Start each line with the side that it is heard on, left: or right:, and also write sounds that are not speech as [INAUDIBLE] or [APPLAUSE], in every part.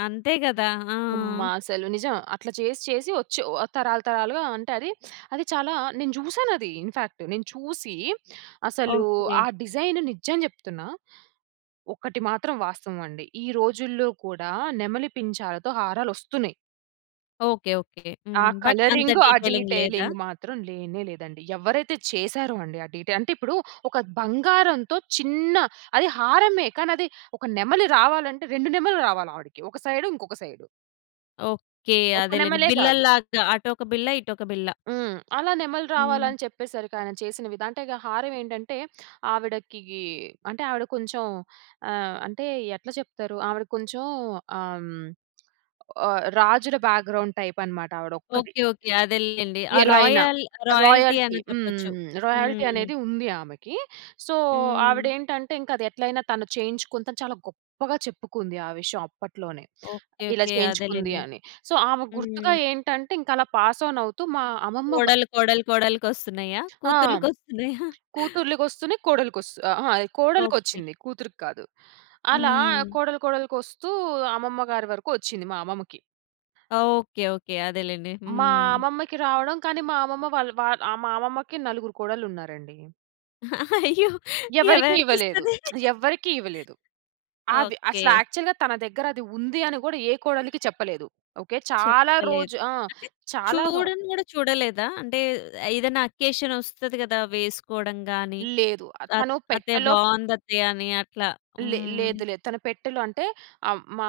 left: అంతే గదా!
right: అమ్మా!
left: ఆ!
right: అసలు నిజం. అట్లా చేసి చేసి వచ్చి ఓహ్! తరాలు తరాలుగా అంటే అది, అది చాలా నేను చూశానది ఇన్‌ఫాక్ట్. నేను చూసి అసలు
left: ఓకే.
right: ఆ డిజైన్ నిజం చెప్తున్నా ఒక్కటి మాత్రం వాస్తవమండి. ఈ రోజుల్లో కూడా నెమలి పించాలతో హారాలొస్తున్నయి.
left: ఓకే. ఓకే.
right: ఆ
left: హ్మ్. బట్ అంత
right: కలరింగ్ ఆ
left: డీటెయిలింగ్ లేదా?
right: డీటెయిలింగ్ మాత్రం లేనే లేదండి. ఎవ్వరైతే చేశారో అండి, ఆ డీటెయి అంటే ఇప్పుడు ఒక బంగారంతో చిన్న అది హారమే. కానది ఒక నెమలి రావాలంటే, రెండు నెమళ్ళు రావాలి ఆవిడకి. ఒక సైడ్, ఇంకొక సైడ్.
left: ఓకే.
right: ఒక
left: అదేలెండి.
right: నెమలే గాదు.
left: బిళ్ళల్లాగా. అటొక బిళ్ళ, ఇటొక బిళ్ళ.
right: హ్మ్. అలా నెమళ్ళు రావాలని
left: హ్మ్.
right: అని చెప్పేసరికి ఆయన చేసిన విధ అంటే గా హారం ఏంటంటే, ఆవిడకీ అంటే ఆవిడ కొంచెం ఆహ్, అంటే ఎట్లా చెప్తారు? ఆవిడ కొంచెం ఆహ్, హ్మ్. ఆహ్, రాజుల బ్యాగ్రౌండ్ టైప్ అనమాట ఆవిడొక్కది.
left: ఓకే. ఓకే. అదేలెండి. ఆ
right: ఎలా అయినా.
left: Royal royalty
right: royalty.
left: అనే చెప్పొచ్చు.
right: హ్మ్. రాయల్టీ
left: హ్మ్.
right: అనేది ఉంది ఆమెకి. సో,
left: హ్మ్.
right: ఆవిడేంటంటే ఇంకది ఎట్లైనా తను చేయించుకుంతా అని చాలా గొప్పగా చెప్పుకుంది. ఆ విషయం అప్పట్లోనే.
left: ఓకే.
right: ఇలా
left: ఓకే.
right: చేయించుకుంది
left: అదేలెండి.
right: అని. సో, ఆమెకు గుర్తుగా
left: హ్మ్.
right: ఏంటంటే ఇంకలా పాస్ ఆన్ అవుతూ మా అమ్మమ్మ వా
left: కోడల్లు, కోడలు కోడలు కొస్తున్నయా?
right: ఆ!
left: కూతుర్లు కొస్తున్నయా?
right: కూతుర్లు కొస్తూనే కోడలికొస్తు అహా! అది
left: ఓకే.
right: కోడలికొచ్చింది. కూతురికి కాదు. అలా
left: హ్మ్.
right: కోడలు కోడలుకొస్తూ అమ్మమ్మ గారి వరకు వచ్చింది మా అమ్మమ్మకి.
left: ఓకే. ఓకే. అదేలెండి.
right: మా
left: హ్మ్.
right: అమ్మమ్మకి రావడం, కానీ మా అమ్మమ్మ వాళ్ వా ఆ! మా అమ్మమ్మకి నలుగురు కోడళ్ళున్నారండి.
left: అయ్యో!
right: ఎవరికీ ఇవ్వలేదు.
left: ఎవరికిస్తది?
right: [SMACKS LIPS] ఎవ్వరికీ ఇవ్వలేదు. అవి అసలు
left: ఓకే.
right: యాక్చువల్‌గా తన దగ్గర అది ఉంది అని గూడా ఏ కోడలికి చెప్పలేదు. ఓకే. చాలా రోజు
left: చెప్పలేదు.
right: ఆ!
left: అంటే
right: చాలా వరకు
left: చూడను గూడా చూడలేదా? అంటే ఏదైనా అకేషన్ వస్తది గదా! వేసుకోడం గాని,
right: లేదు. ఆహ్,
left: అత్
right: తను
left: అత్తయ్య
right: పెట్టలో
left: బావుందత్తయ్య అని అట్లా.
right: లే
left: హ్మ్.
right: లేదులే. తన పెట్టెలో అంటే అహ్, మా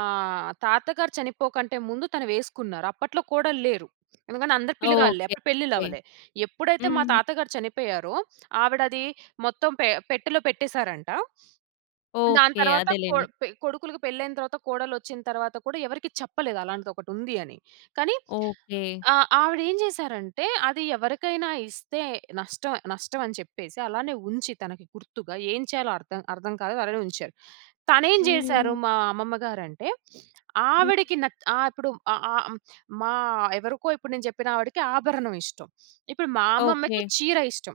right: తాతగారు చనిపోకంటే ముందు తను వేసుకున్నారు. అప్పట్లో కోడళ్ళేరు. ఎందుకంటే అందరు పిలగాళ్ళే. అప్పుడు
left: ఓకేకే.
right: పెళ్లిళ్ళవ్వలే. ఎప్పుడైతే మా
left: హ్మ్.
right: తాతగారు చనిపోయారో, ఆవిడది మొత్తం పె పెట్టెలో పెట్టేశారంట. దాని
left: ఓకే.
right: తరువాత కొ
left: అదేలెండి.
right: పె కొడుకులుకి పెళ్లయిన తరువాత కోడల్లొచ్చిన తరువాత కూడా ఎవరికీ చెప్పలేదు అలాంటిదొకటుంది అని. కానీ
left: ఓకే.
right: ఆహ్, ఆవిడేం జేశారంటే అది ఎవరికైనా ఇస్తే నష్టం, నష్టం అని చెప్పేసి అలానే ఉంచి తనకి గుర్తుగా ఏం చేయాలో అర్థం, అర్థం కాలేదు అలానే ఉంచారు. తనేం జేశారు
left: హ్మ్.
right: మా అమ్మమ్మ గారంటే [SNIFFS]
left: హ్మ్.
right: ఆవిడకి నత్ ఆహ్, ఇప్పుడు ఆ ఆహ్, హ్మ్. మా ఎవరికో ఇప్పుడు నేను జెప్పిన ఆవిడకి ఆభరణం ఇష్టం. ఇప్పుడు మా అమ్మమ్మకి
left: ఓకే.
right: చీర ఇష్టం.